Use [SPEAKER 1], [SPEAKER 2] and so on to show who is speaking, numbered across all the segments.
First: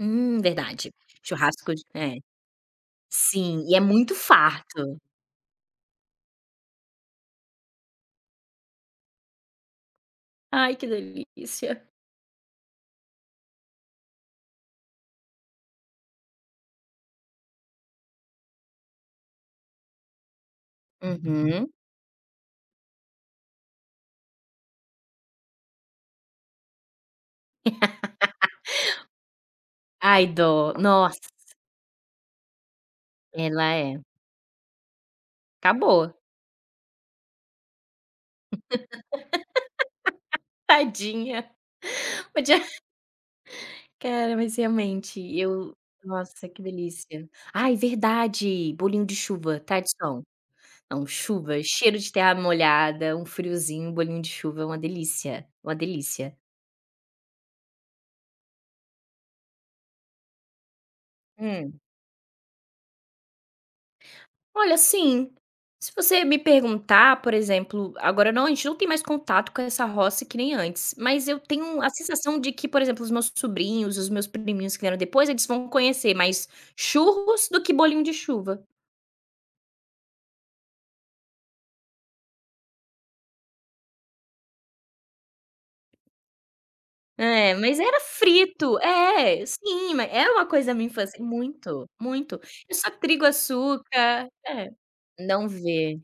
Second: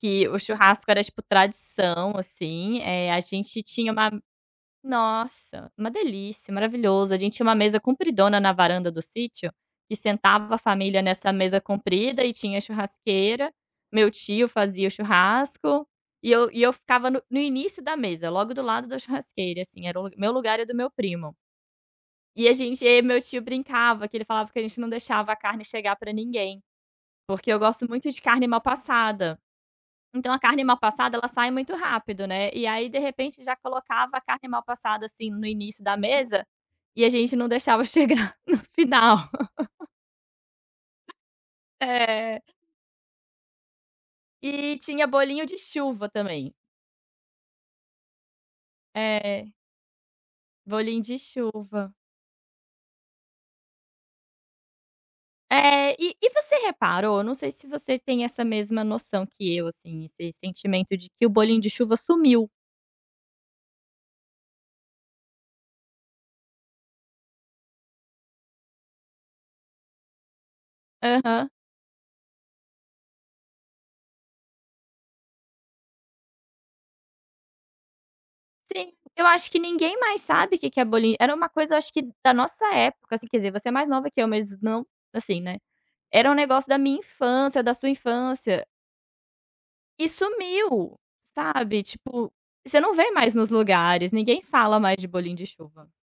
[SPEAKER 1] Que o churrasco
[SPEAKER 2] verdade.
[SPEAKER 1] era, tipo,
[SPEAKER 2] Churrasco d
[SPEAKER 1] tradição,
[SPEAKER 2] é.
[SPEAKER 1] assim, eh, a gente
[SPEAKER 2] Sim, e é
[SPEAKER 1] tinha uma
[SPEAKER 2] muito farto.
[SPEAKER 1] nossa. Uma delícia, maravilhoso, a gente tinha uma mesa compridona na varanda do sítio, que sentava a
[SPEAKER 2] Ai, que
[SPEAKER 1] família nessa mesa
[SPEAKER 2] delícia!
[SPEAKER 1] comprida e tinha churrasqueira, meu tio fazia o churrasco, e eu e eu ficava no no início da mesa, logo do lado da churrasqueira, assim, era o meu lugar e o do meu primo.
[SPEAKER 2] Uhum.
[SPEAKER 1] E a gente e aí meu tio brincava, que ele falava que a gente não deixava a carne chegar pra ninguém. Porque eu gosto muito de carne mal passada.
[SPEAKER 2] Ai,
[SPEAKER 1] Então a carne
[SPEAKER 2] dó,
[SPEAKER 1] mal passada,
[SPEAKER 2] nossa.
[SPEAKER 1] ela sai muito rápido, né. E aí, de repente, já
[SPEAKER 2] Ela é.
[SPEAKER 1] colocava a carne mal passada, assim, no início da
[SPEAKER 2] Acabou.
[SPEAKER 1] mesa e a gente não deixava chegar no final.
[SPEAKER 2] Tadinha. O
[SPEAKER 1] É.
[SPEAKER 2] dia Cara, mas,
[SPEAKER 1] E tinha
[SPEAKER 2] realmente,
[SPEAKER 1] bolinho de
[SPEAKER 2] eu
[SPEAKER 1] chuva
[SPEAKER 2] nossa,
[SPEAKER 1] também.
[SPEAKER 2] que delícia. Ai, verdade! Bolinho de
[SPEAKER 1] É.
[SPEAKER 2] chuva, tradição.
[SPEAKER 1] Bolinho
[SPEAKER 2] Não,
[SPEAKER 1] de
[SPEAKER 2] chuva,
[SPEAKER 1] chuva.
[SPEAKER 2] cheiro de terra molhada, um friozinho, um bolinho de chuva, uma delícia. Uma
[SPEAKER 1] É! E e
[SPEAKER 2] delícia.
[SPEAKER 1] você reparou não sei se você tem essa mesma noção que eu, assim, esse sentimento de que o bolinho de
[SPEAKER 2] Hum.
[SPEAKER 1] chuva sumiu.
[SPEAKER 2] Olha, sim. Se você me perguntar, por exemplo, agora não a gente não tem mais contato com essa roça que nem antes. Mas eu
[SPEAKER 1] Aham.
[SPEAKER 2] tenho a sensação de que, por exemplo, os meus sobrinhos, os meus priminhos que vieram depois, eles vão conhecer mais churros do que bolinho de chuva.
[SPEAKER 1] Sim. Eu acho que ninguém mais sabe o que que é bolinho era uma coisa acho que da nossa época, assim quer dizer, você é mais nova que eu mas não assim, né. Era um negócio da minha
[SPEAKER 2] É,
[SPEAKER 1] infância, da
[SPEAKER 2] mas
[SPEAKER 1] sua
[SPEAKER 2] era
[SPEAKER 1] infância.
[SPEAKER 2] frito. É! Sim, ma
[SPEAKER 1] E
[SPEAKER 2] é uma coisa da minha
[SPEAKER 1] sumiu!
[SPEAKER 2] infância
[SPEAKER 1] Sabe,
[SPEAKER 2] muito,
[SPEAKER 1] tipo,
[SPEAKER 2] muito. É
[SPEAKER 1] você
[SPEAKER 2] só
[SPEAKER 1] não vê
[SPEAKER 2] trigo,
[SPEAKER 1] mais nos lugares,
[SPEAKER 2] açúcar
[SPEAKER 1] ninguém
[SPEAKER 2] é.
[SPEAKER 1] fala mais de bolinho de
[SPEAKER 2] Não
[SPEAKER 1] chuva.
[SPEAKER 2] vê.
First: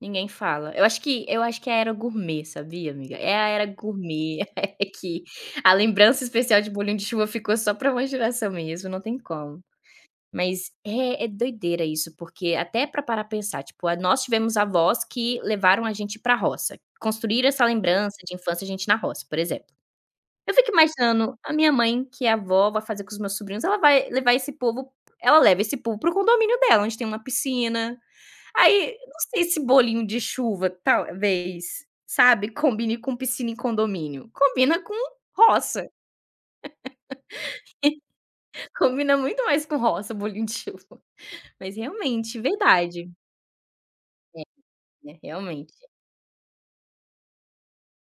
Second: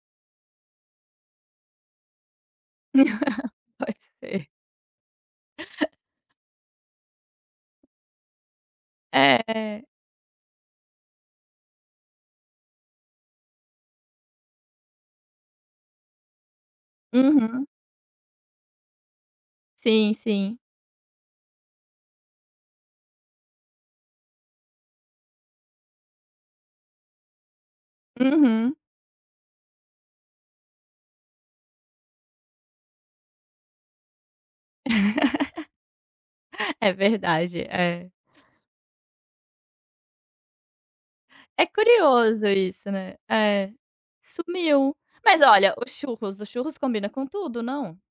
[SPEAKER 2] Ninguém fala. Eu acho que eu acho que é a era gourmet, sabia, amiga. É a era
[SPEAKER 1] Pode
[SPEAKER 2] gourmet,
[SPEAKER 1] ser.
[SPEAKER 2] é que a lembrança especial de bolinho de chuva ficou só pra uma geração mesmo, não tem como.
[SPEAKER 1] É.
[SPEAKER 2] Mas é é doideira isso porque, até pra parar pra pensar, tipo, nós tivemos avós que levaram a gente pra roça. Construíram essa
[SPEAKER 1] Uhum.
[SPEAKER 2] lembrança de infância, a gente na roça, por exemplo.
[SPEAKER 1] Sim,
[SPEAKER 2] Eu
[SPEAKER 1] sim.
[SPEAKER 2] fico imaginando, a minha mãe, que é avó, vai fazer com os meus sobrinhos, ela vai levar esse povo ela leva esse povo para o condomínio dela, onde tem uma piscina.
[SPEAKER 1] Uhum.
[SPEAKER 2] Aí, não sei se bolinho de chuva talvez, sabe, combine com piscina e condomínio. Combina com roça.
[SPEAKER 1] É verdade, é.
[SPEAKER 2] E combina muito mais com roça, bolinho de chuva.
[SPEAKER 1] É
[SPEAKER 2] Mas realmente,
[SPEAKER 1] curioso isso,
[SPEAKER 2] verdade.
[SPEAKER 1] né. É,
[SPEAKER 2] É,
[SPEAKER 1] sumiu.
[SPEAKER 2] né.
[SPEAKER 1] Mas olha,
[SPEAKER 2] Realmente.
[SPEAKER 1] os churros. Os churros combina com tudo, não?